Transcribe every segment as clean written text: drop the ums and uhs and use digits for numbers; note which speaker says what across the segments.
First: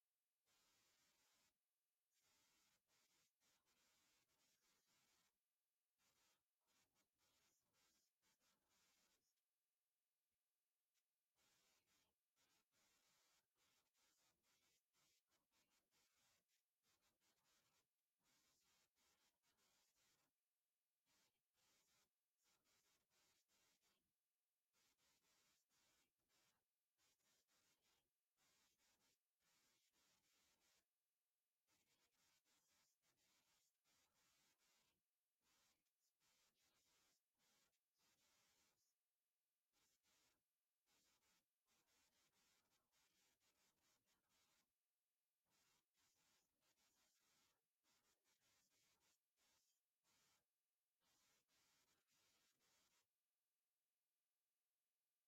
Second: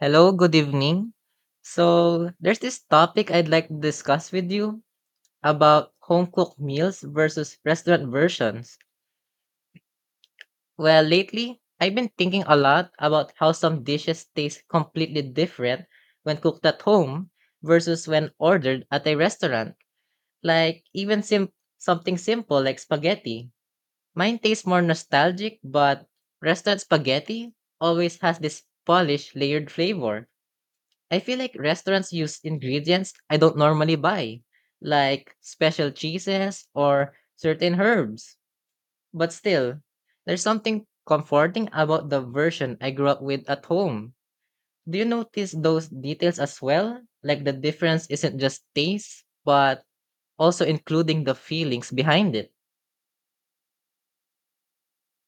Speaker 1: Hello, good evening. So, there's this topic I'd like to discuss with you about home cooked meals versus restaurant versions. Well, lately, I've been thinking a lot about how some dishes taste completely different when cooked at home versus when ordered at a restaurant. Like, even something simple like spaghetti. Mine tastes more nostalgic, but restaurant spaghetti always has this polished, layered flavor. I feel like restaurants use ingredients I don't normally buy, like special cheeses or certain herbs. But still, there's something comforting about the version I grew up with at home. Do you notice those details as well? Like the difference isn't just taste, but also including the feelings behind it.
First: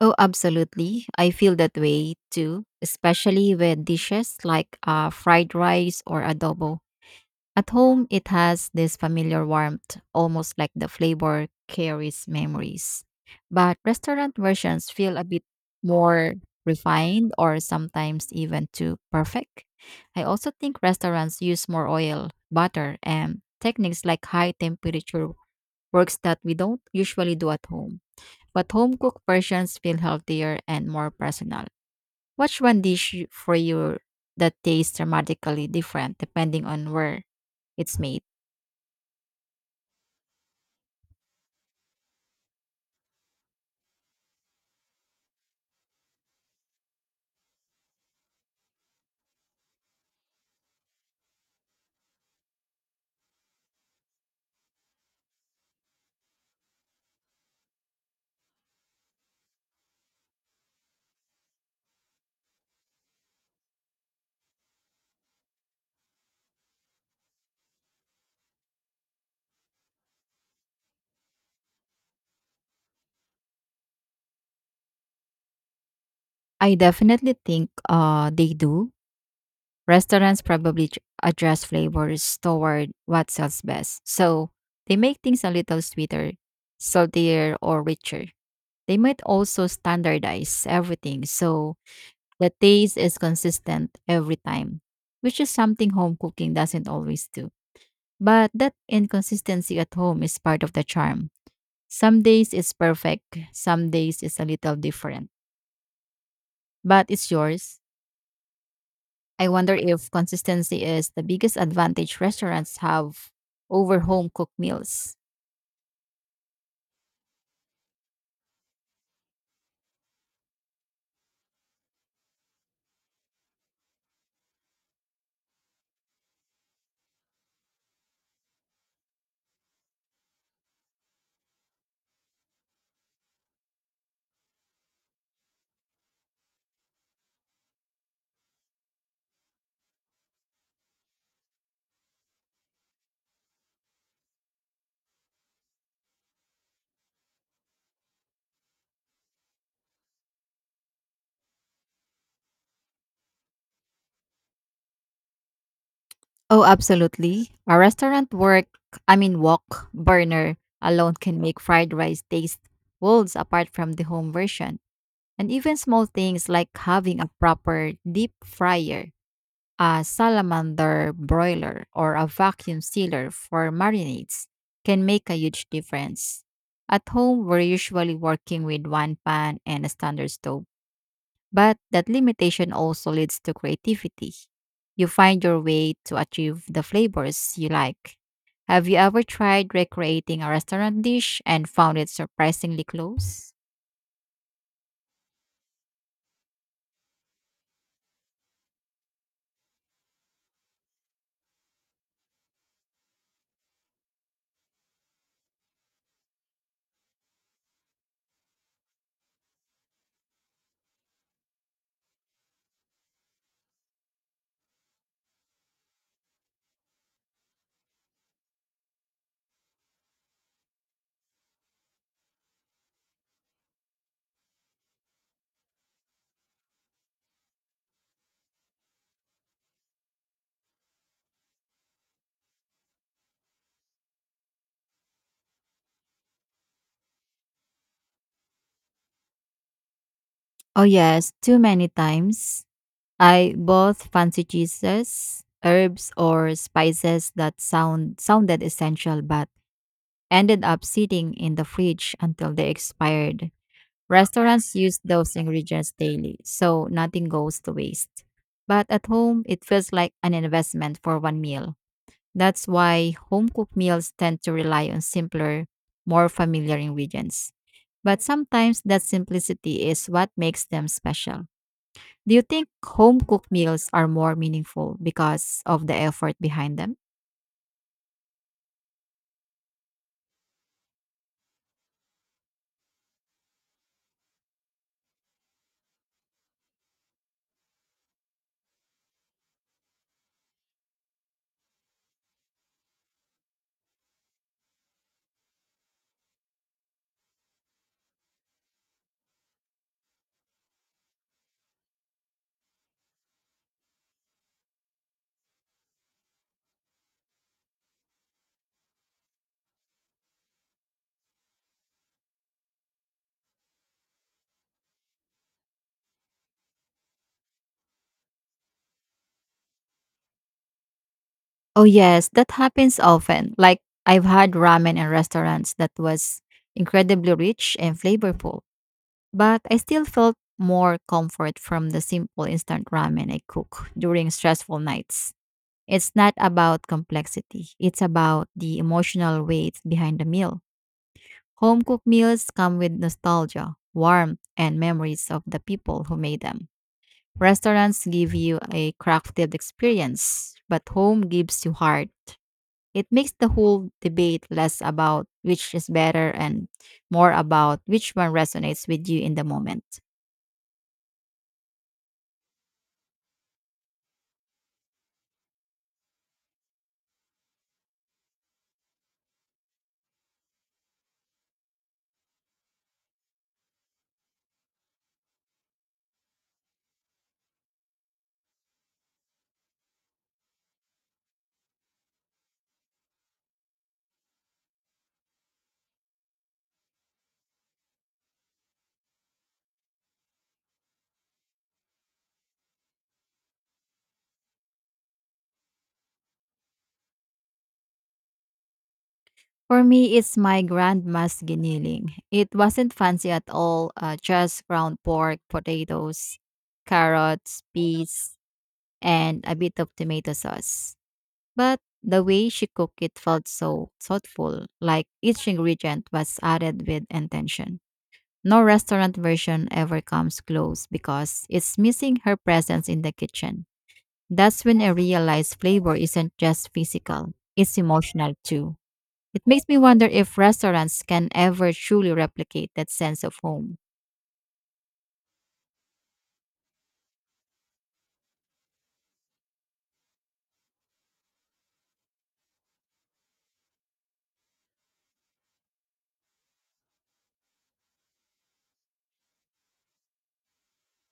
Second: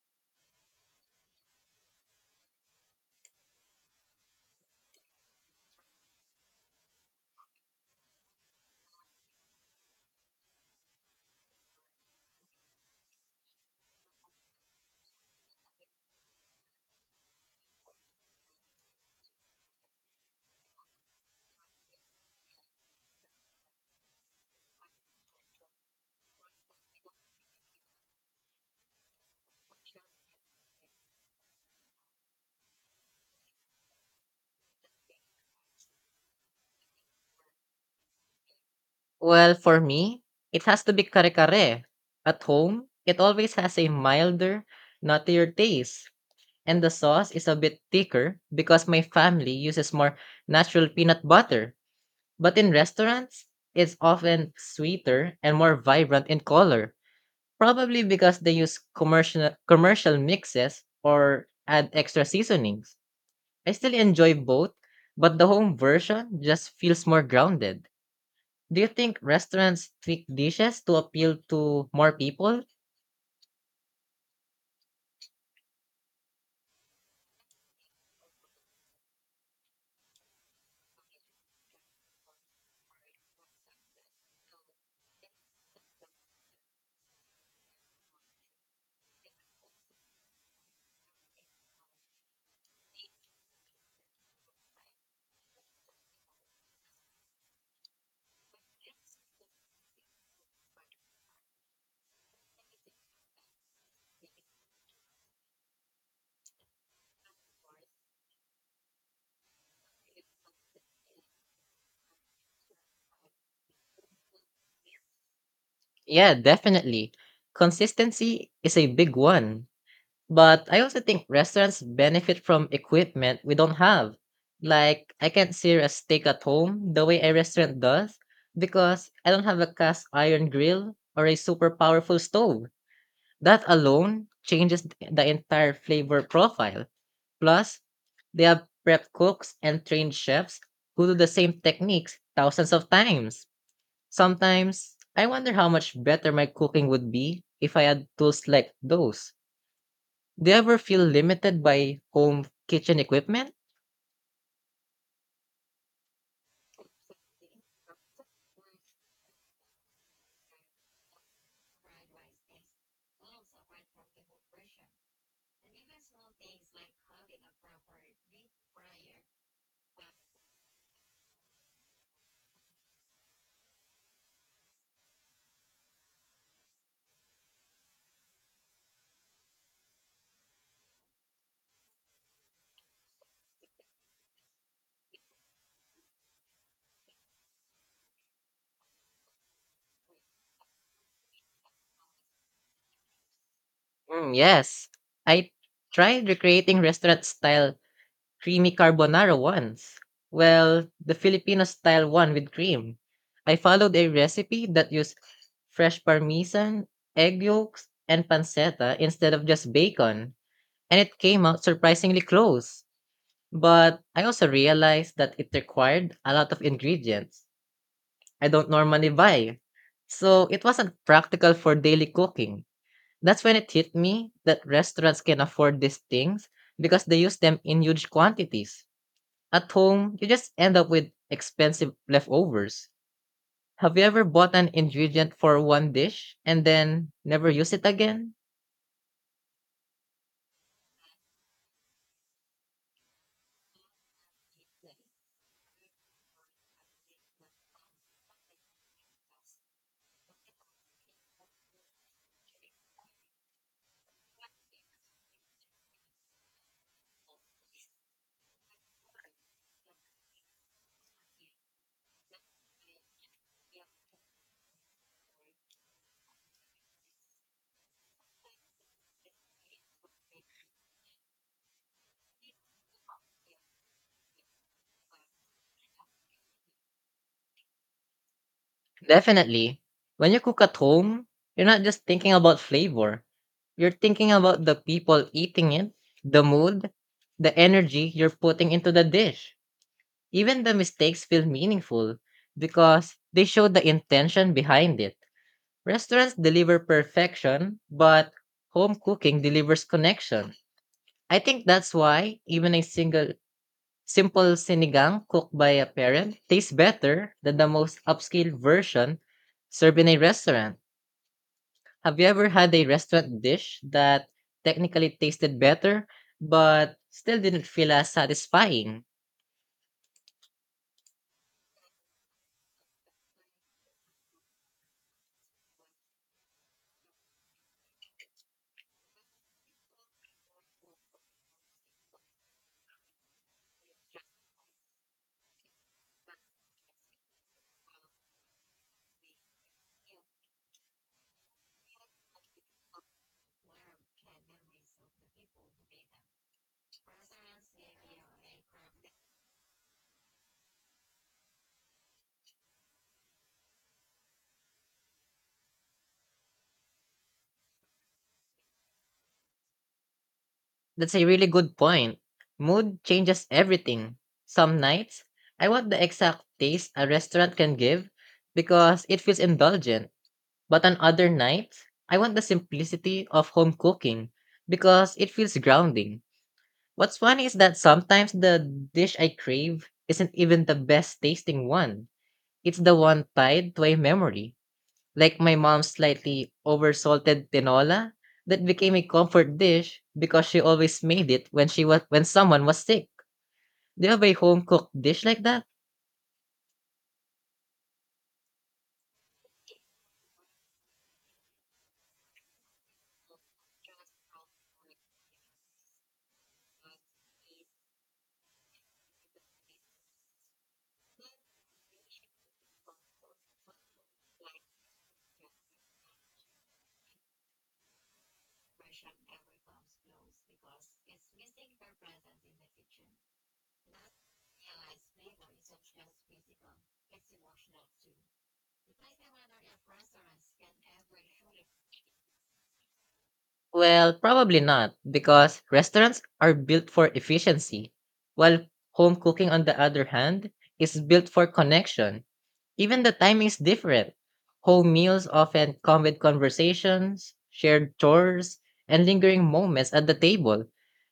Speaker 2: Oh, absolutely. I feel that way too, especially with dishes like fried rice or adobo. At home, it has this familiar warmth, almost like the flavor carries memories. But restaurant versions feel a bit more refined or sometimes even too perfect. I also think restaurants use more oil, butter, and techniques like high temperature works that we don't usually do at home, but home cooked versions feel healthier and more personal. What's one dish for you that tastes dramatically different depending on where it's made?
Speaker 1: Well, for me, it has to be kare kare. At home, it always has a milder, nuttier taste and the sauce is a bit thicker because my family uses more natural peanut butter. But in restaurants, it's often sweeter and more vibrant in color, probably because they use commercial mixes or add extra seasonings. I still enjoy both, but the home version just feels more grounded. Do you think restaurants tweak dishes to appeal to more people?
Speaker 2: I definitely think they do. Restaurants probably adjust flavors toward what sells best. So they make things a little sweeter, saltier, or richer. They might also standardize everything so the taste is consistent every time, which is something home cooking doesn't always do. But that inconsistency at home is part of the charm. Some days it's perfect, some days it's a little different. But it's yours. I wonder if consistency is the biggest advantage restaurants have over home cooked meals.
Speaker 1: Yeah, definitely. Consistency is a big one. But I also think restaurants benefit from equipment we don't have. Like, I can't sear a steak at home the way a restaurant does because I don't have a cast iron grill or a super powerful stove. That alone changes the entire flavor profile. Plus, they have prep cooks and trained chefs who do the same techniques thousands of times. Sometimes, I wonder how much better my cooking would be if I had tools like those. Do you ever feel limited by home kitchen equipment?
Speaker 2: Oh, absolutely. A restaurant work, I mean wok burner alone can make fried rice taste worlds apart from the home version. And even small things like having a proper deep fryer, a salamander broiler, or a vacuum sealer for marinades can make a huge difference. At home, we're usually working with one pan and a standard stove, but that limitation also leads to creativity. You find your way to achieve the flavors you like. Have you ever tried recreating a restaurant dish and found it surprisingly close?
Speaker 1: Mm, yes. I tried recreating restaurant style creamy carbonara once. Well, the Filipino style one with cream. I followed a recipe that used fresh parmesan, egg yolks, and pancetta instead of just bacon, and it came out surprisingly close. But I also realized that it required a lot of ingredients I don't normally buy. So it wasn't practical for daily cooking. That's when it hit me that restaurants can afford these things because they use them in huge quantities. At home, you just end up with expensive leftovers. Have you ever bought an ingredient for one dish and then never use it again?
Speaker 2: Oh, yes, too many times. I both fancy cheeses, herbs, or spices that sounded essential but ended up sitting in the fridge until they expired. Restaurants use those ingredients daily, so nothing goes to waste. But at home, it feels like an investment for one meal. That's why home cooked meals tend to rely on simpler, more familiar ingredients. But sometimes that simplicity is what makes them special. Do you think home cooked meals are more meaningful because of the effort behind them?
Speaker 1: Definitely. When you cook at home, you're not just thinking about flavor. You're thinking about the people eating it, the mood, the energy you're putting into the dish. Even the mistakes feel meaningful because they show the intention behind it. Restaurants deliver perfection, but home cooking delivers connection. I think that's why even a single simple sinigang cooked by a parent tastes better than the most upscale version served in a restaurant. Have you ever had a restaurant dish that technically tasted better but still didn't feel as satisfying?
Speaker 2: Oh yes, that happens often. Like, I've had ramen in restaurants that was incredibly rich and flavorful, but I still felt more comfort from the simple instant ramen I cook during stressful nights. It's not about complexity, it's about the emotional weight behind the meal. Home cooked meals come with nostalgia, warmth, and memories of the people who made them. Restaurants give you a crafted experience, but home gives you heart. It makes the whole debate less about which is better and more about which one resonates with you in the moment.
Speaker 1: That's a really good point. Mood changes everything. Some nights, I want the exact taste a restaurant can give because it feels indulgent. But on other nights, I want the simplicity of home cooking because it feels grounding. What's funny is that sometimes the dish I crave isn't even the best tasting one. It's the one tied to a memory, like my mom's slightly oversalted tinola that became a comfort dish because she always made it when someone was sick. Do you have a home cooked dish like that?
Speaker 2: For me, it's my grandma's giniling. It wasn't fancy at all, just ground pork, potatoes, carrots, peas, and a bit of tomato sauce. But the way she cooked it felt so thoughtful, like each ingredient was added with intention. No restaurant version ever comes close because it's missing her presence in the kitchen. That's when I realized flavor isn't just physical, it's emotional too. It makes me wonder if restaurants can ever truly replicate that sense of home.
Speaker 1: Well, probably not because restaurants are built for efficiency, while home cooking on the other hand is built for connection. Even the timing is different. Home meals often come with conversations, shared chores, and lingering moments at the table.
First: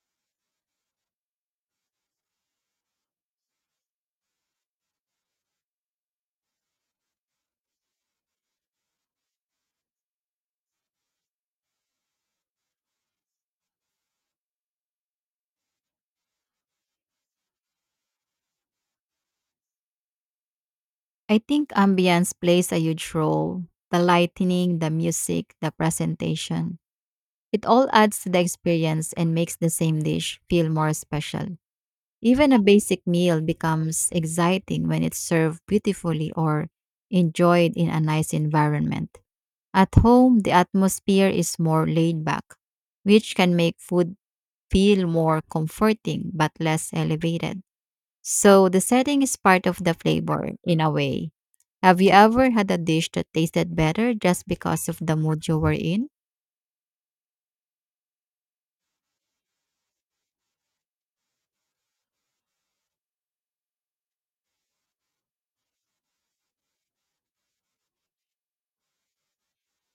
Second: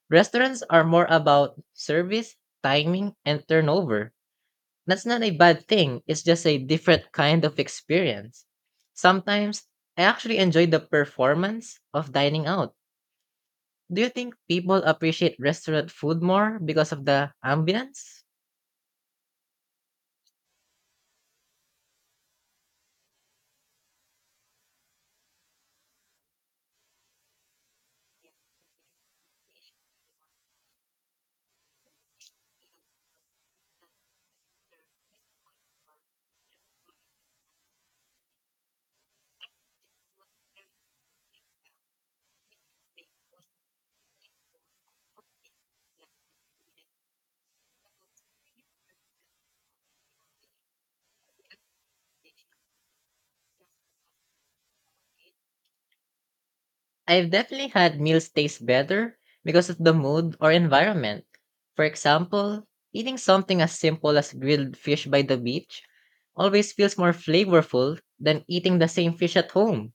Speaker 1: Restaurants are more about service, timing, and turnover. That's not a bad thing, it's just a different kind of experience. Sometimes I actually enjoy the performance of dining out. Do you think people appreciate restaurant food more because of the ambience?
Speaker 2: I think ambience plays a huge role: the lighting, the music, the presentation. It all adds to the experience and makes the same dish feel more special. Even a basic meal becomes exciting when it's served beautifully or enjoyed in a nice environment. At home, the atmosphere is more laid back, which can make food feel more comforting but less elevated. So the setting is part of the flavor in a way. Have you ever had a dish that tasted better just because of the mood you were in?
Speaker 1: I've definitely had meals taste better because of the mood or environment. For example, eating something as simple as grilled fish by the beach always feels more flavorful than eating the same fish at home.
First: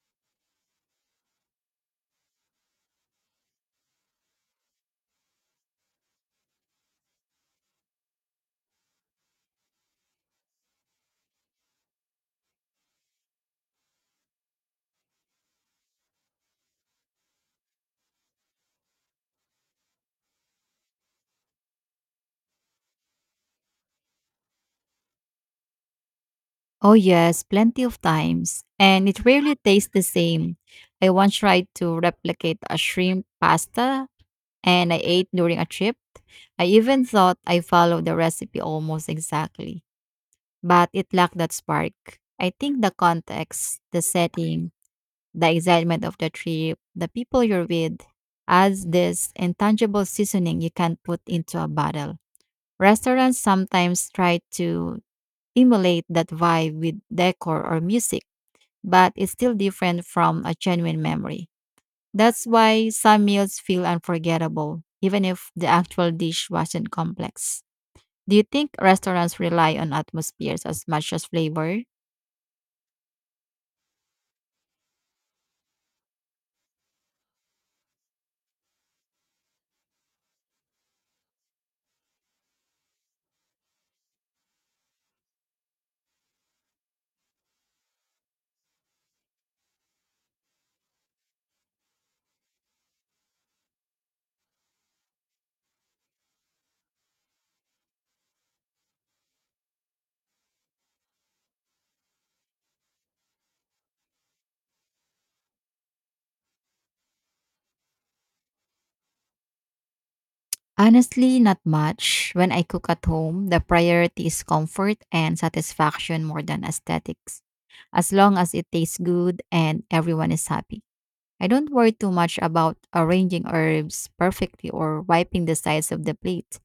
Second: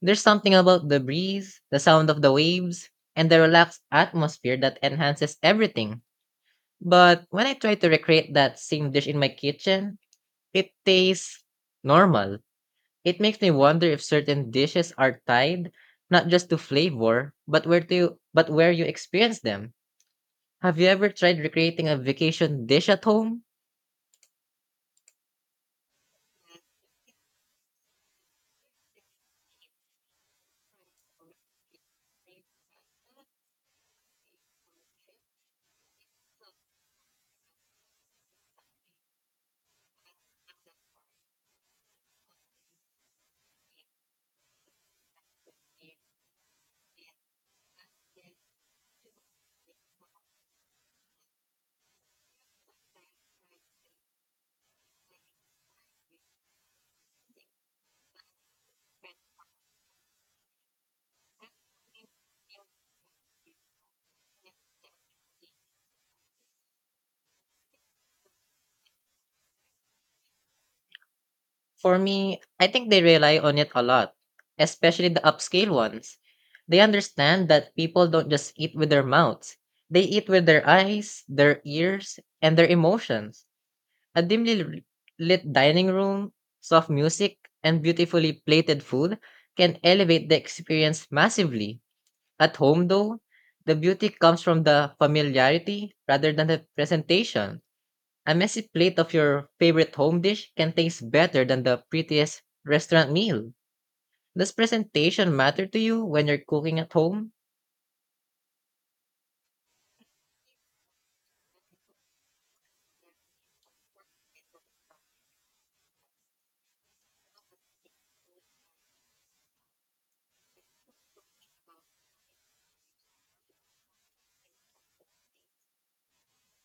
Speaker 1: There's something about the breeze, the sound of the waves, and the relaxed atmosphere that enhances everything. But when I try to recreate that same dish in my kitchen, it tastes normal. It makes me wonder if certain dishes are tied not just to flavor, but where to but where you experience them. Have you ever tried recreating a vacation dish at home?
Speaker 2: Oh, yes, plenty of times. And it rarely tastes the same. I once tried to replicate a shrimp pasta and I ate during a trip. I even thought I followed the recipe almost exactly, but it lacked that spark. I think the context, the setting, the excitement of the trip, the people you're with, adds this intangible seasoning you can't put into a bottle. Restaurants sometimes try to emulate that vibe with decor or music, but it's still different from a genuine memory. That's why some meals feel unforgettable, even if the actual dish wasn't complex. Do you think restaurants rely on atmospheres as much as flavor?
Speaker 1: For me, I think they rely on it a lot, especially the upscale ones. They understand that people don't just eat with their mouths. They eat with their eyes, their ears, and their emotions. A lit dining room, soft music, and beautifully plated food can elevate the experience massively. At home, though, the beauty comes from the familiarity rather than the presentation. A messy plate of your favorite home dish can taste better than the prettiest restaurant meal. Does presentation matter to you when you're cooking at home?
Speaker 2: Honestly, not much. When I cook at home, the priority is comfort and satisfaction more than aesthetics. As long as it tastes good and everyone is happy, I don't worry too much about arranging herbs perfectly or wiping the sides of the plate.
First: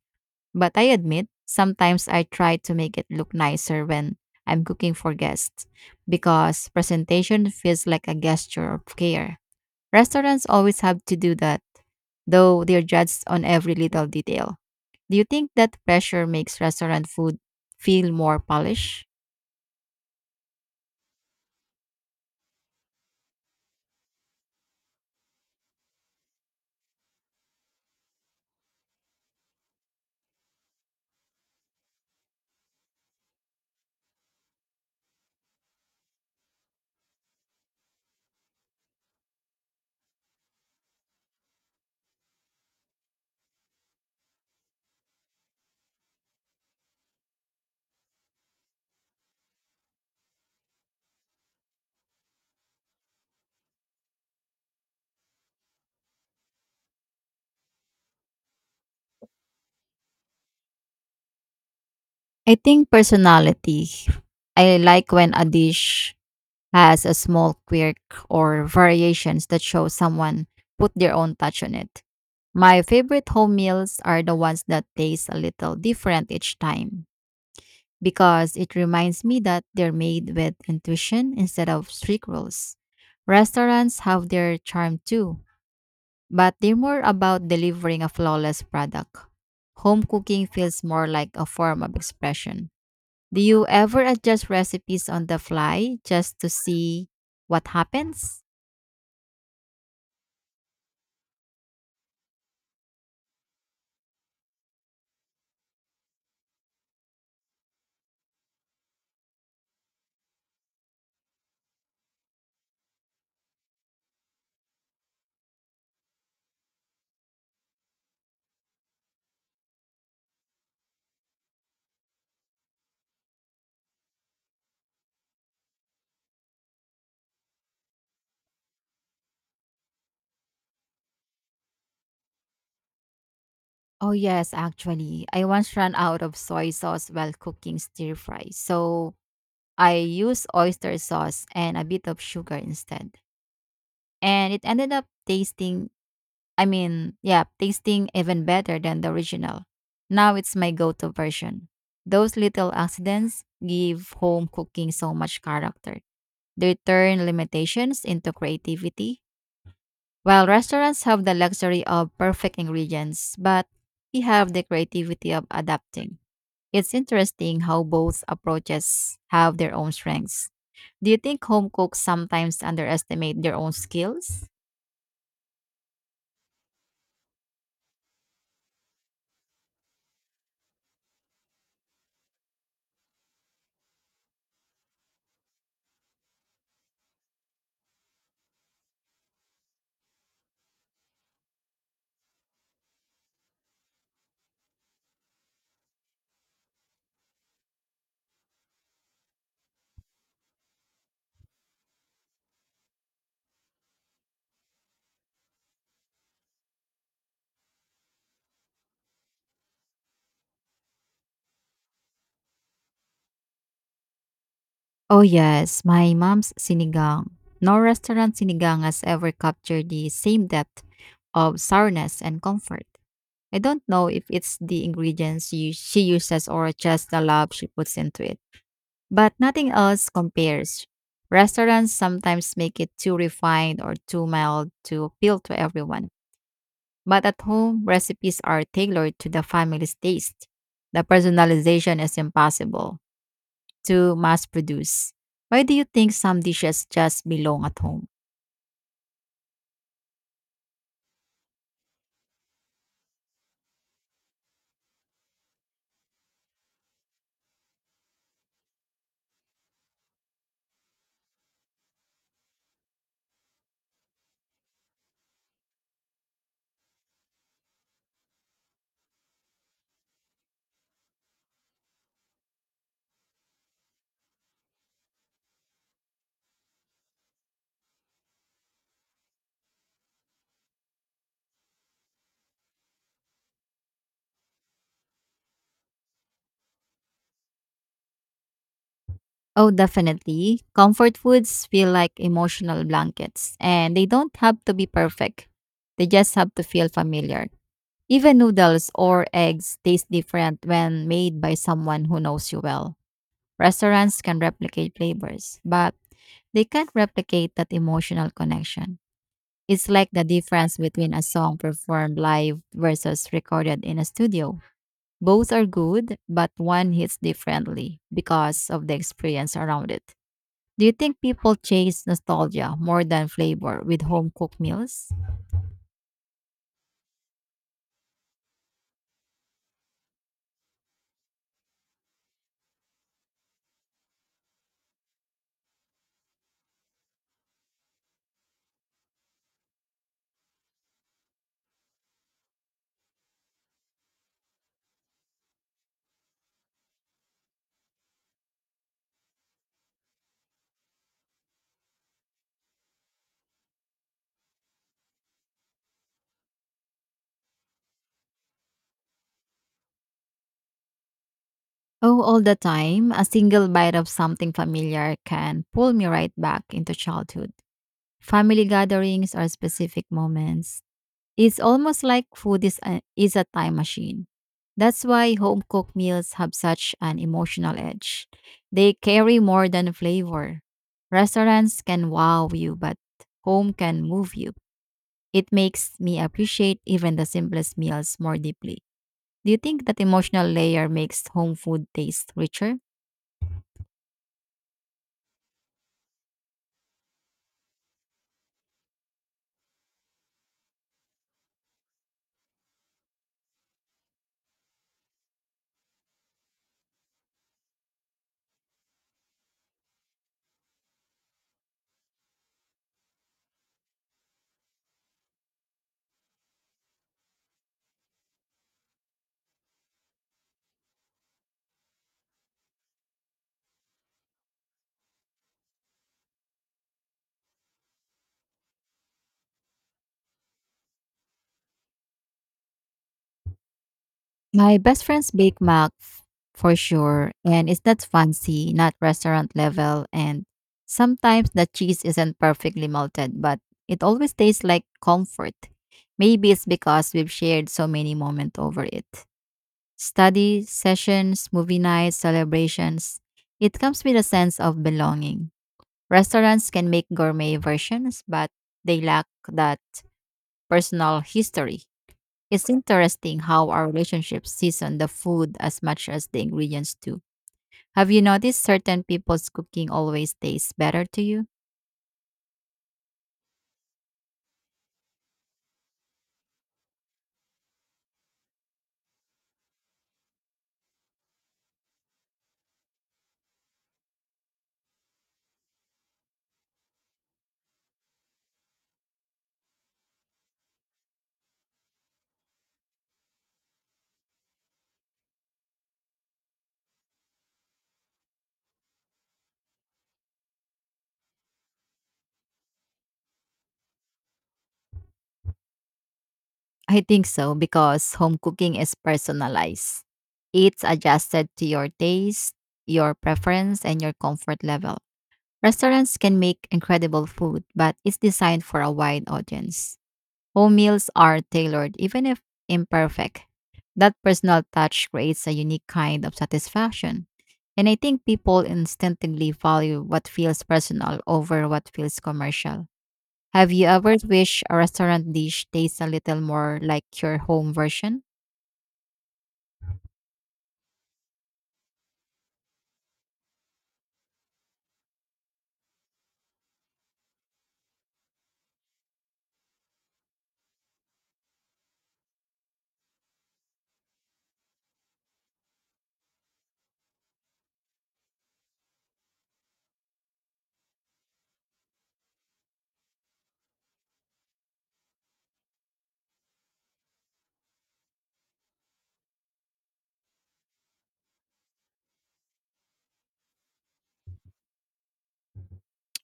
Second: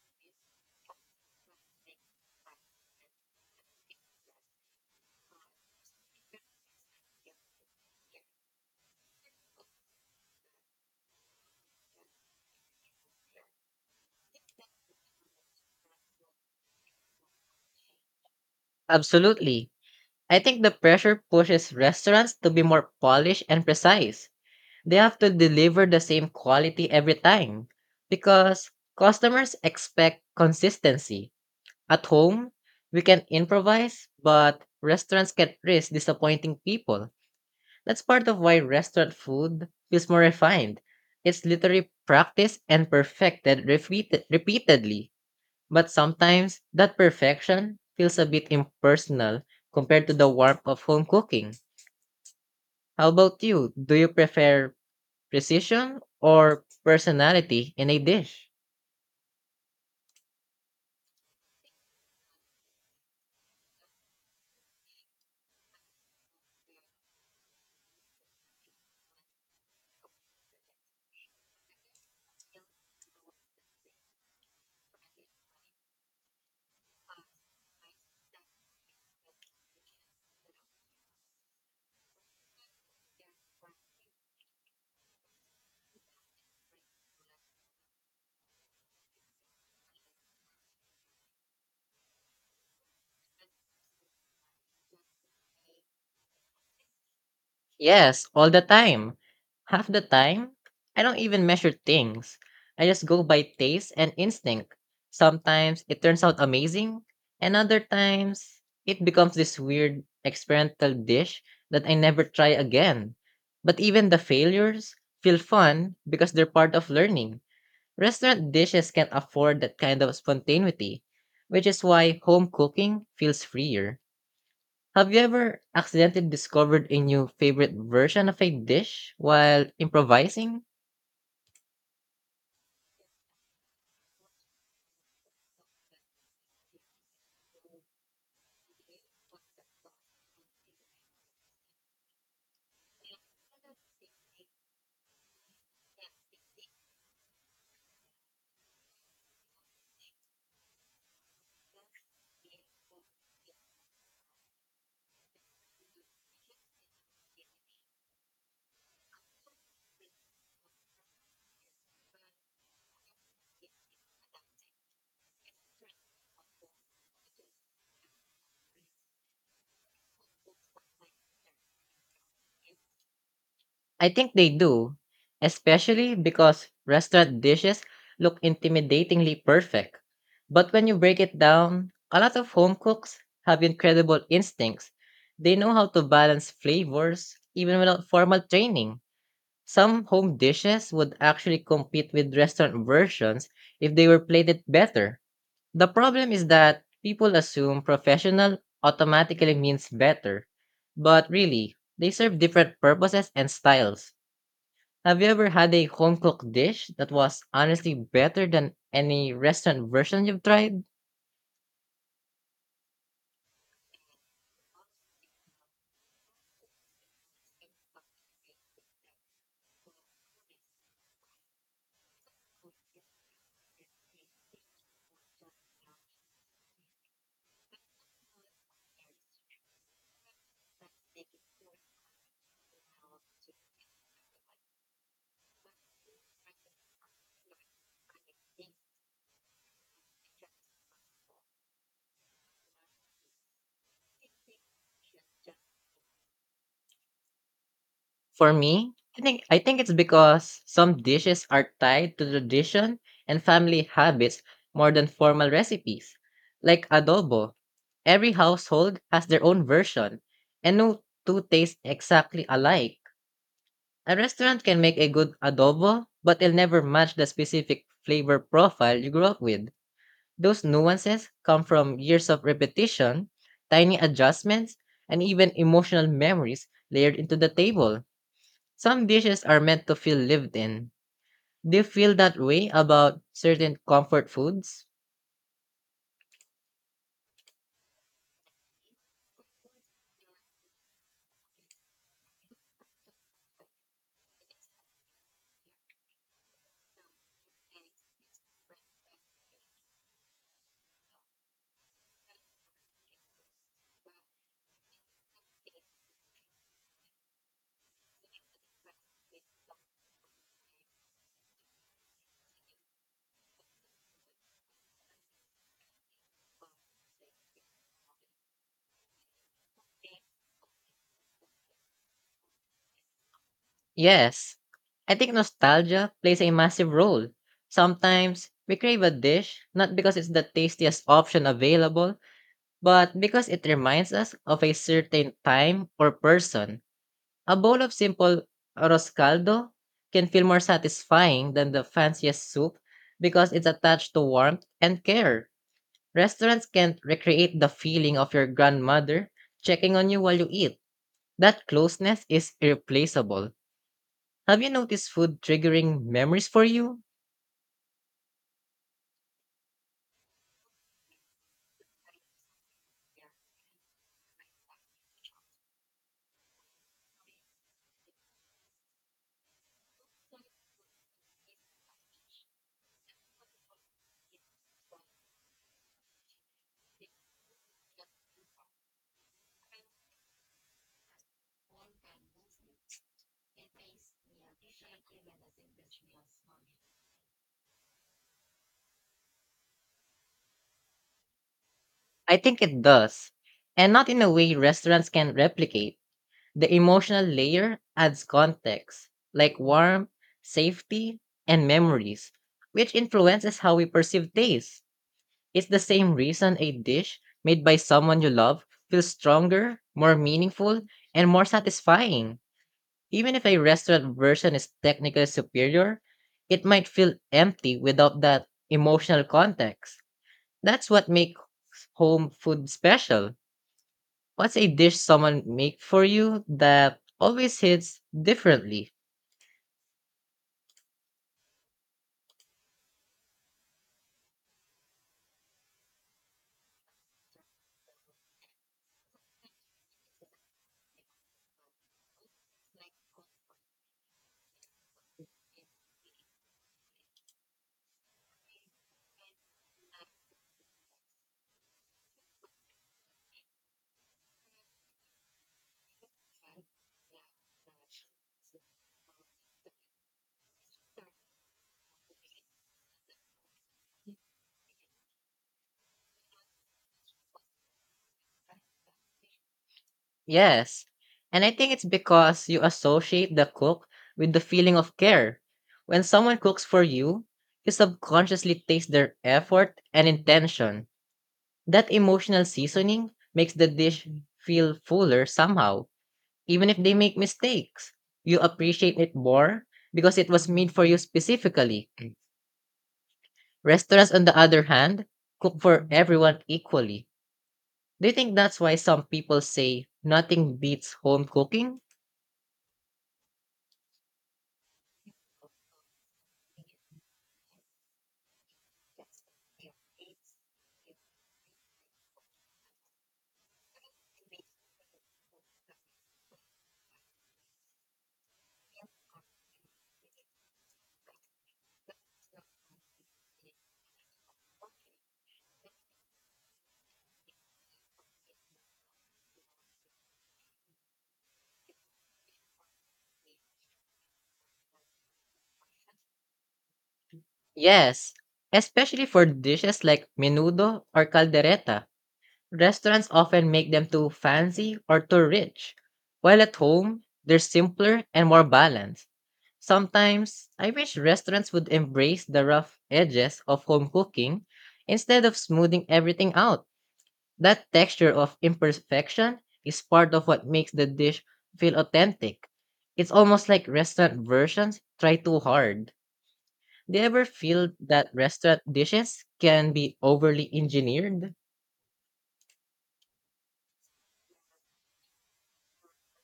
Speaker 2: But I admit, sometimes I try to make it look nicer when I'm cooking for guests because presentation feels like a gesture of care. Restaurants always have to do that, though; they're judged on every little detail. Do you think that pressure makes restaurant food feel more polished?
Speaker 1: Absolutely. I think the pressure pushes restaurants to be more polished and precise. They have to deliver the same quality every time because customers expect consistency. At home, we can improvise, but restaurants can risk disappointing people. That's part of why restaurant food feels more refined. It's literally practiced and perfected repeatedly. But sometimes that perfection feels a bit impersonal compared to the warmth of home cooking. How about you? Do you prefer precision or personality in a dish?
Speaker 2: I think personality. I like when a dish has a small quirk or variations that show someone put their own touch on it. My favorite home meals are the ones that taste a little different each time because it reminds me that they're made with intuition instead of strict rules. Restaurants have their charm too, but they're more about delivering a flawless product. Home cooking feels more like a form of expression. Do you ever adjust recipes on the fly just to see what
Speaker 1: Yes,
Speaker 2: happens?
Speaker 1: all the time. Half the time, I don't even measure things. I just go by taste and instinct. Sometimes it turns out amazing, and other times it becomes this weird experimental dish that I never try again. But even the failures feel fun because they're part of learning. Restaurant dishes can't afford that kind of spontaneity, which is why home cooking feels freer. Have you ever accidentally discovered a new favorite version of a dish while improvising?
Speaker 2: Oh, yes, actually. I once ran out of soy sauce while cooking stir fry. So I used oyster sauce and a bit of sugar instead. And it ended up tasting I mean, yeah, tasting even better than the original. Now it's my go to version. Those little accidents give home cooking so much character. They turn limitations into creativity. While restaurants have the luxury of perfect ingredients, but we have the creativity of adapting. It's interesting how both approaches have their own strengths. Do you think home cooks sometimes underestimate their own
Speaker 1: I think
Speaker 2: skills?
Speaker 1: they do, especially because restaurant dishes look intimidatingly perfect. But when you break it down, a lot of home cooks have incredible instincts. They know how to balance flavors even without formal training. Some home dishes would actually compete with restaurant versions if they were plated better. The problem is that people assume professional automatically means better, but really, they serve different purposes and styles. Have you ever had a home cooked dish that was honestly better than any restaurant version you've tried?
Speaker 2: Oh yes, my mom's sinigang. No restaurant sinigang has ever captured the same depth of sourness and comfort. I don't know if it's the ingredients she uses or just the love she puts into it, but nothing else compares. Restaurants sometimes make it too refined or too mild to appeal to everyone, but at home, recipes are tailored to the family's taste. The personalization is impossible to mass produce. Why do you think some dishes just belong at home?
Speaker 1: For me, I think it's because some dishes are tied to tradition and family habits more than formal recipes. Like adobo, every household has their own version, and no two taste exactly alike. A restaurant can make a good adobo, but it'll never match the specific flavor profile you grew up with. Those nuances come from years of repetition, tiny adjustments, and even emotional memories layered into the table. Some dishes are meant to feel lived in. Do you feel that way about certain comfort foods?
Speaker 2: Oh, definitely. Comfort foods feel like emotional blankets, and they don't have to be perfect. They just have to feel familiar. Even noodles or eggs taste different when made by someone who knows you well. Restaurants can replicate flavors, but they can't replicate that emotional connection. It's like the difference between a song performed live versus recorded in a studio. Both are good, but one hits differently because of the experience around it. Do you think people chase nostalgia more than flavor with home
Speaker 1: Yes,
Speaker 2: cooked meals?
Speaker 1: I think nostalgia plays a massive role. Sometimes we crave a dish not because it's the tastiest option available, but because it reminds us of a certain time or person. A bowl of simple arroz caldo can feel more satisfying than the fanciest soup because it's attached to warmth and care. Restaurants can't recreate the feeling of your grandmother checking on you while you eat. That closeness is irreplaceable. Have you noticed food triggering memories for you?
Speaker 2: Oh, all the time. A single bite of something familiar can pull me right back into childhood, family gatherings, are specific moments. It's almost like food is a time machine. That's why home cooked meals have such an emotional edge. They carry more than flavor. Restaurants can wow you, but home can move you. It makes me appreciate even the simplest meals more deeply. Do you think that emotional layer makes home food taste
Speaker 1: I think
Speaker 2: richer?
Speaker 1: it does, and not in a way restaurants can replicate. The emotional layer adds context, like warmth, safety, and memories, which influences how we perceive taste. It's the same reason a dish made by someone you love feels stronger, more meaningful, and more satisfying. Even if a restaurant version is technically superior, it might feel empty without that emotional context. That's what makes home food special. What's a dish someone make for you that always hits differently?
Speaker 2: My best friend's Bake Mac for sure, and it's not fancy, not restaurant level, and sometimes the cheese isn't perfectly melted, but it always tastes like comfort. Maybe it's because we've shared so many moments over it. Study sessions, movie nights, celebrations. It comes with a sense of belonging. Restaurants can make gourmet versions, but they lack that personal history. It's interesting how our relationships season the food as much as the ingredients do. Have you noticed certain people's cooking always tastes
Speaker 1: Yes.
Speaker 2: better to
Speaker 1: And
Speaker 2: you?
Speaker 1: I think it's because you associate the cook with the feeling of care. When someone cooks for you, you subconsciously taste their effort and intention. That emotional seasoning makes the dish feel fuller somehow. Even if they make mistakes, you appreciate it more because it was made for you specifically. Restaurants, on the other hand, cook for everyone equally. Do you think that's why some people say nothing beats home cooking?
Speaker 2: I think so, because home cooking is personalized. It's adjusted to your taste, your preference, and your comfort level. Restaurants can make incredible food, but it's designed for a wide audience. Home meals are tailored, even if imperfect. That personal touch creates a unique kind of satisfaction. And I think people instinctively value what feels personal over what feels commercial. Have you ever wished a restaurant dish tastes a little more like your home
Speaker 1: Yes,
Speaker 2: version?
Speaker 1: especially for dishes like menudo or caldereta. Restaurants often make them too fancy or too rich, while at home, they're simpler and more balanced. Sometimes, I wish restaurants would embrace the rough edges of home cooking instead of smoothing everything out. That texture of imperfection is part of what makes the dish feel authentic. It's almost like restaurant versions try too hard. Do you ever feel that restaurant dishes can be overly engineered?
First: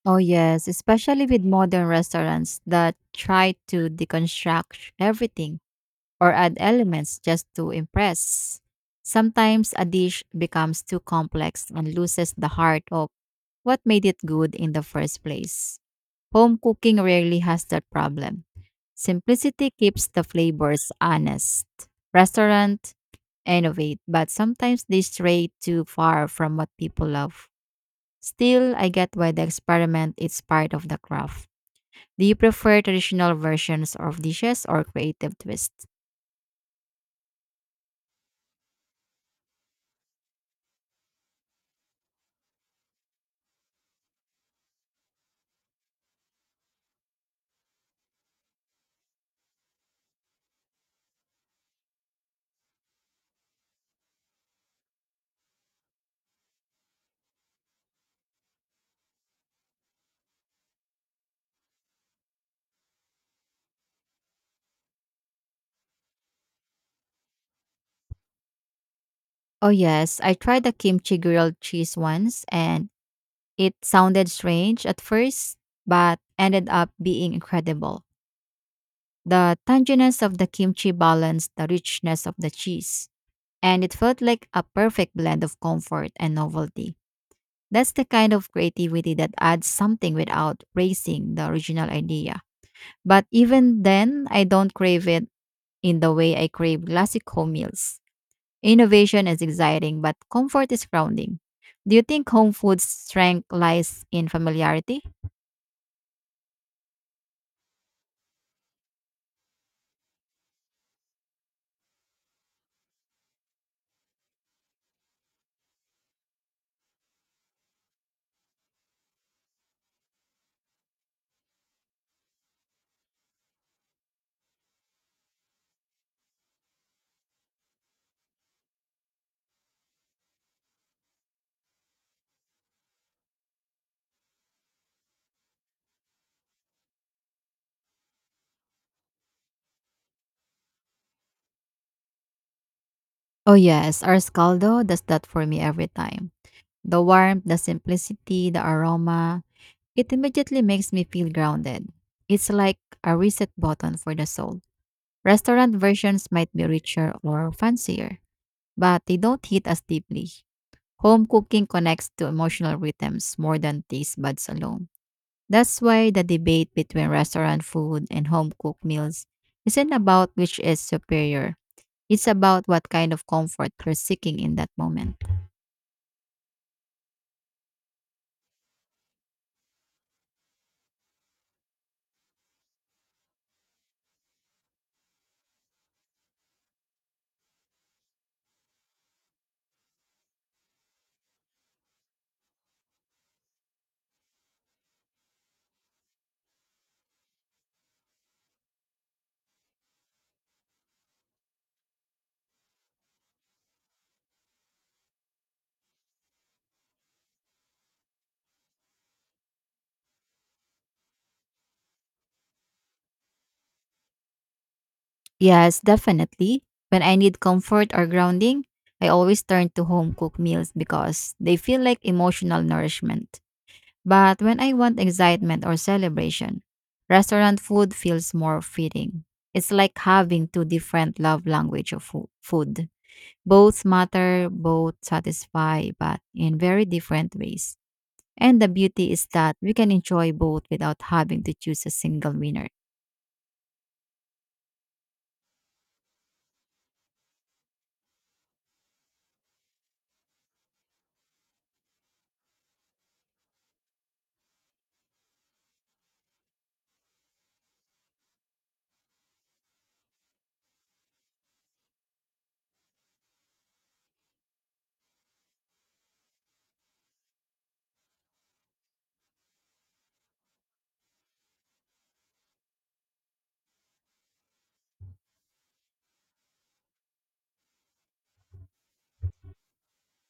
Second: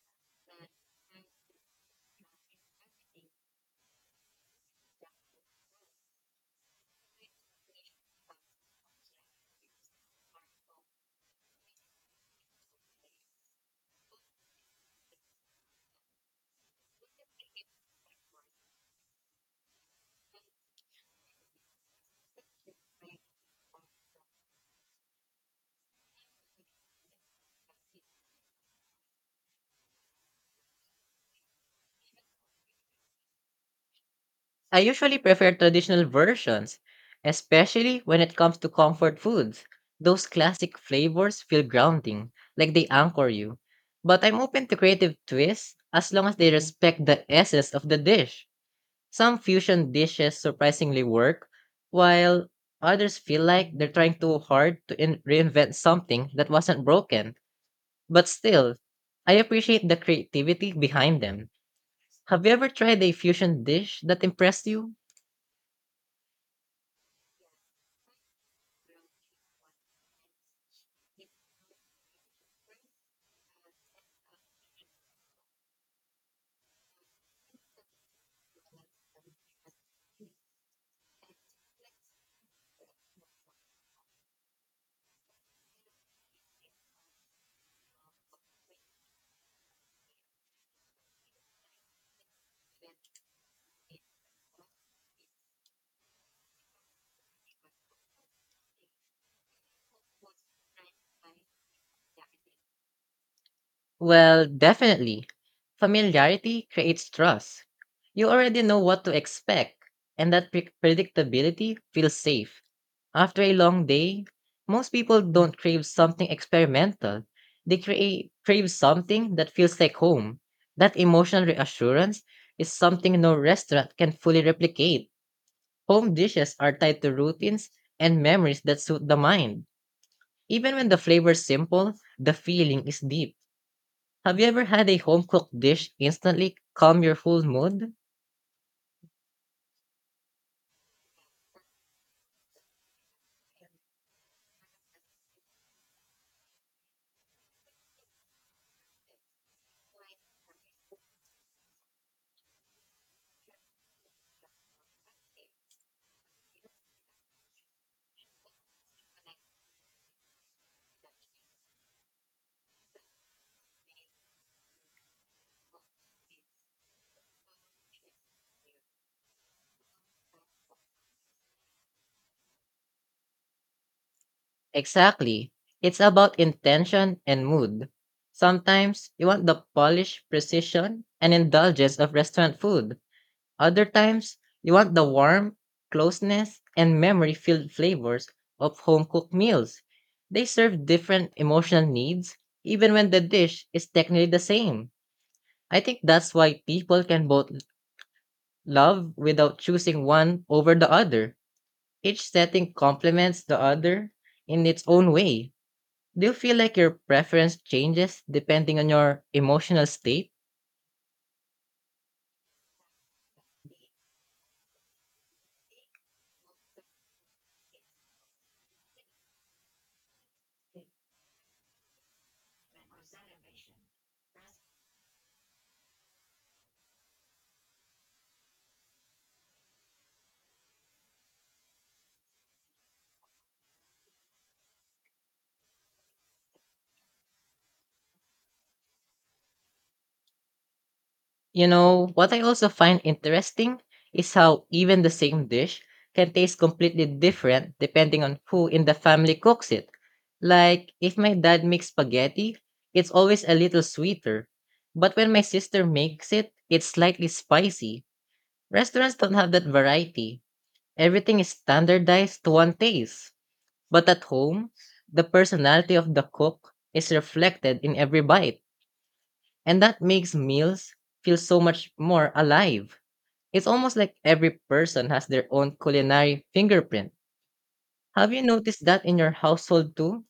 Speaker 2: Oh, yes, especially with modern restaurants that try to deconstruct everything or add elements just to impress. Sometimes a dish becomes too complex and loses the heart of what made it good in the first place. Home cooking rarely has that problem. Simplicity keeps the flavors honest. Restaurant innovate, but sometimes they stray too far from what people love. Still, I get why the experiment is part of the craft. Do you prefer traditional versions of dishes
Speaker 1: I
Speaker 2: or
Speaker 1: usually
Speaker 2: creative
Speaker 1: prefer
Speaker 2: twists?
Speaker 1: traditional versions, especially when it comes to comfort foods. Those classic flavors feel grounding, like they anchor you. But I'm open to creative twists as long as they respect the essence of the dish. Some fusion dishes surprisingly work, while others feel like they're trying too hard to reinvent something that wasn't broken. But still, I appreciate the creativity behind them. Have you ever tried a fusion dish that impressed you?
Speaker 2: Oh yes, I tried the kimchi grilled cheese once and it sounded strange at first, but ended up being incredible. The tanginess of the kimchi balanced the richness of the cheese, and it felt like a perfect blend of comfort and novelty. That's the kind of creativity that adds something without raising the original idea. But even then, I don't crave it in the way I crave classic home meals. Innovation is exciting, but comfort is grounding. Do you think home food's strength lies in
Speaker 1: Well,
Speaker 2: familiarity?
Speaker 1: definitely. Familiarity creates trust. You already know what to expect, and that predictability feels safe. After a long day, most people don't crave something experimental. They crave something that feels like home. That emotional reassurance is something no restaurant can fully replicate. Home dishes are tied to routines and memories that suit the mind. Even when the flavor is simple, the feeling is deep. Have you ever had a home cooked dish instantly calm your full mood?
Speaker 2: Oh, yes. Our scaldo does that for me every time. The warmth, the simplicity, the aroma. It immediately makes me feel grounded. It's like a reset button for the soul. Restaurant versions might be richer or fancier, but they don't hit as deeply. Home cooking connects to emotional rhythms more than taste buds alone. That's why the debate between restaurant food and home cooked meals isn't about which is superior. It's about what kind of comfort you're seeking in that moment.
Speaker 1: Exactly. It's about intention and mood. Sometimes you want the polish, precision, and indulgence of restaurant food. Other times, you want the warmth, closeness, and memory filled flavors of home cooked meals. They serve different emotional needs, even when the dish is technically the same. I think that's why people can both love without choosing one over the other. Each setting complements the other in its own way. Do you feel like your preference changes depending on your emotional state?
Speaker 2: Yes, definitely. When I need comfort or grounding, I always turn to home cooked meals because they feel like emotional nourishment. But when I want excitement or celebration, restaurant food feels more fitting. It's like having two different love language of food. Both matter, both satisfy, but in very different ways. And the beauty is that we can enjoy both without having to
Speaker 1: You
Speaker 2: choose a
Speaker 1: know, what
Speaker 2: single
Speaker 1: I also
Speaker 2: winner.
Speaker 1: find interesting is how even the same dish can taste completely different depending on who in the family cooks it. Like, if my dad makes spaghetti, it's always a little sweeter. But when my sister makes it, it's slightly spicy. Restaurants don't have that variety. Everything is standardized to one taste. But at home, the personality of the cook is reflected in every bite, and that makes meals feel so much more alive. It's almost like every person has their own culinary fingerprint. Have you noticed that in your household too?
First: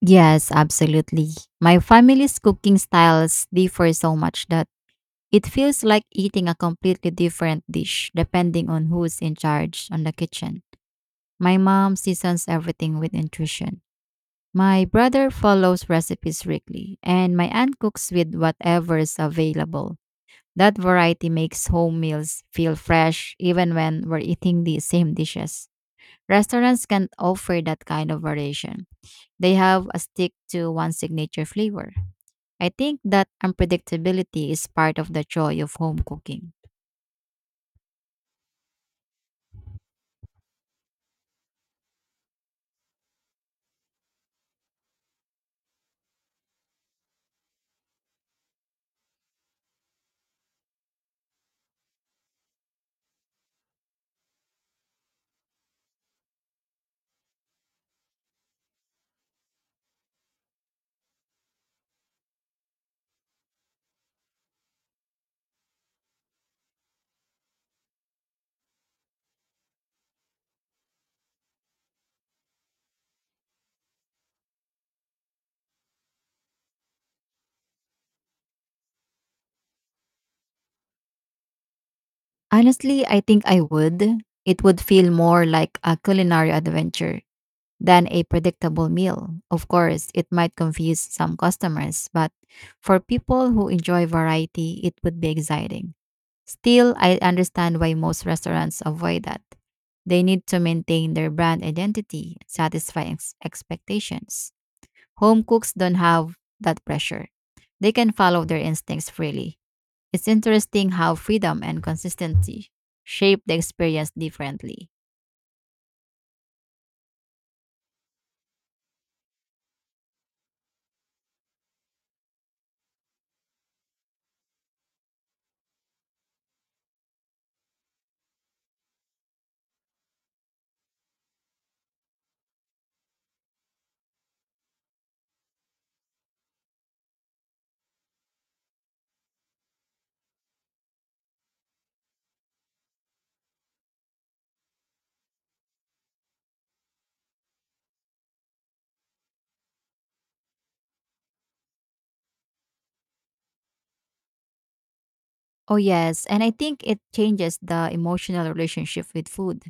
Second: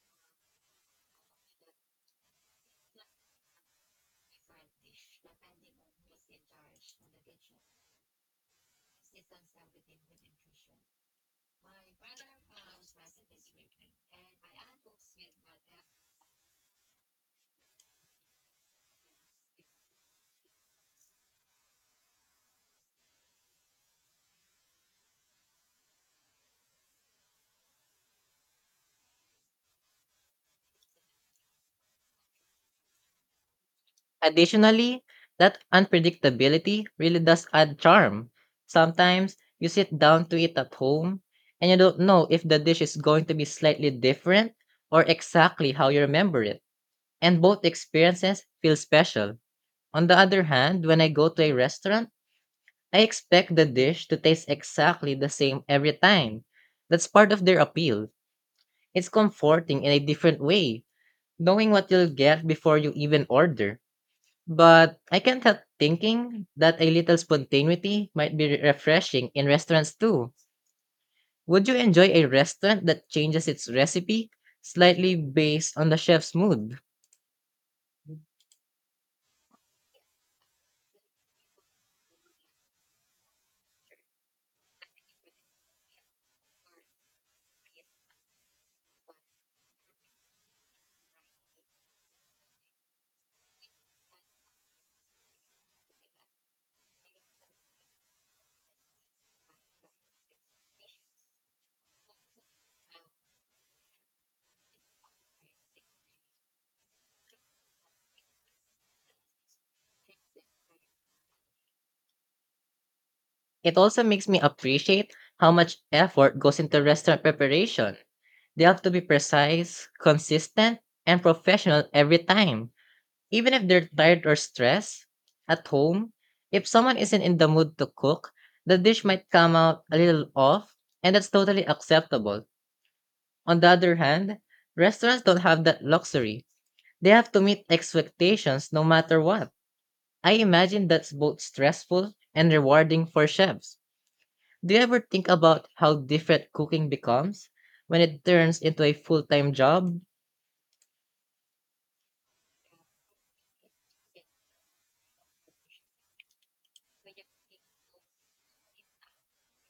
Speaker 2: Yes, absolutely. My family's cooking styles differ so much that it feels like eating a completely different dish depending on who's in charge on the kitchen. My mom seasons everything with intuition. My brother follows recipes strictly, and my aunt cooks with whatever's available. That variety makes home meals feel fresh even when we're eating the same dishes. Restaurants can't offer that kind of variation. They have a stick to one signature flavor. I think that unpredictability is part
Speaker 1: Additionally,
Speaker 2: of the
Speaker 1: that
Speaker 2: joy of home cooking.
Speaker 1: unpredictability really does add charm. Sometimes you sit down to eat at home and you don't know if the dish is going to be slightly different or exactly how you remember it. And both experiences feel special. On the other hand, when I go to a restaurant, I expect the dish to taste exactly the same every time. That's part of their appeal. It's comforting in a different way, knowing what you'll get before you even order. But I can't help thinking that a little spontaneity might be refreshing in restaurants too. Would you enjoy a restaurant that changes its recipe slightly based on the chef's mood?
Speaker 2: Honestly, I think I would. It would feel more like a culinary adventure than a predictable meal. Of course, it might confuse some customers, but for people who enjoy variety, it would be exciting. Still, I understand why most restaurants avoid that. They need to maintain their brand identity, and satisfy expectations. Home cooks don't have that pressure. They can follow their instincts freely. It's interesting how freedom and consistency shape the
Speaker 1: It also
Speaker 2: experience
Speaker 1: makes me
Speaker 2: differently.
Speaker 1: appreciate how much effort goes into restaurant preparation. They have to be precise, consistent, and professional every time. Even if they're tired or stressed, at home, if someone isn't in the mood to cook, the dish might come out a little off, and that's totally acceptable. On the other hand, restaurants don't have that luxury. They have to meet expectations no matter what. I imagine that's both stressful and rewarding for chefs. Do you ever think about how different cooking becomes when it turns into a full time job?
Speaker 2: Oh, yes, and I think it changes the emotional relationship with food.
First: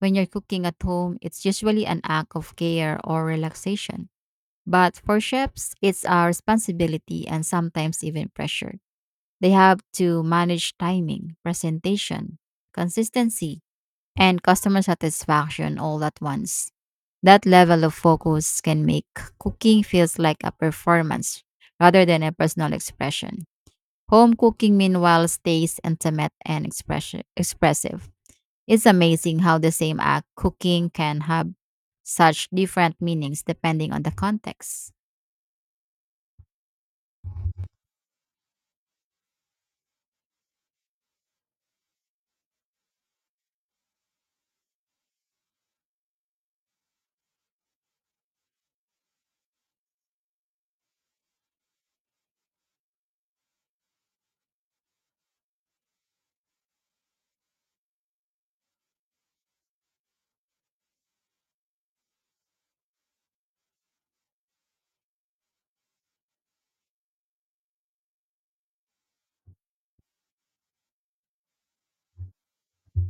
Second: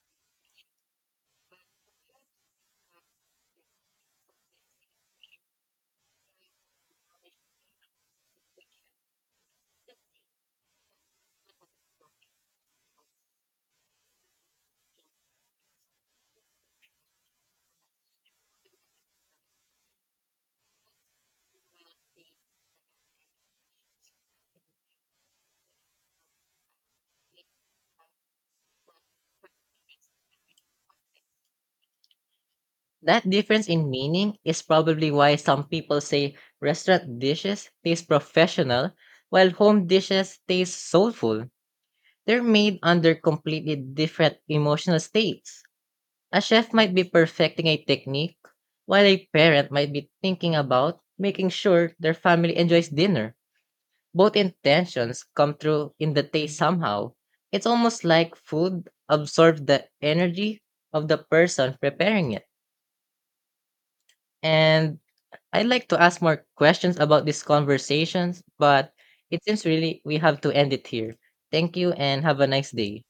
Speaker 2: When you're cooking at home, it's usually an act of care or relaxation. But for chefs, it's a responsibility and sometimes even pressure. They have to manage timing, presentation, consistency, and customer satisfaction all at once. That level of focus can make cooking feels like a performance rather than a personal expression. Home cooking meanwhile stays intimate and expression expressive. It's amazing how the same act cooking can have such different
Speaker 1: That
Speaker 2: meanings
Speaker 1: difference in
Speaker 2: depending on the
Speaker 1: meaning is
Speaker 2: context.
Speaker 1: probably why some people say restaurant dishes taste professional while home dishes taste soulful. They're made under completely different emotional states. A chef might be perfecting a technique, while a parent might be thinking about making sure their family enjoys dinner. Both intentions come through in the taste somehow. It's almost like food absorbs the energy of the person preparing it. And I'd like to ask more questions about these conversations, but it seems really we have to end it here. Thank you and have a nice day.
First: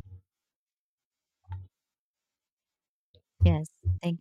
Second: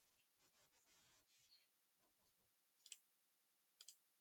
Speaker 2: Yes. Thank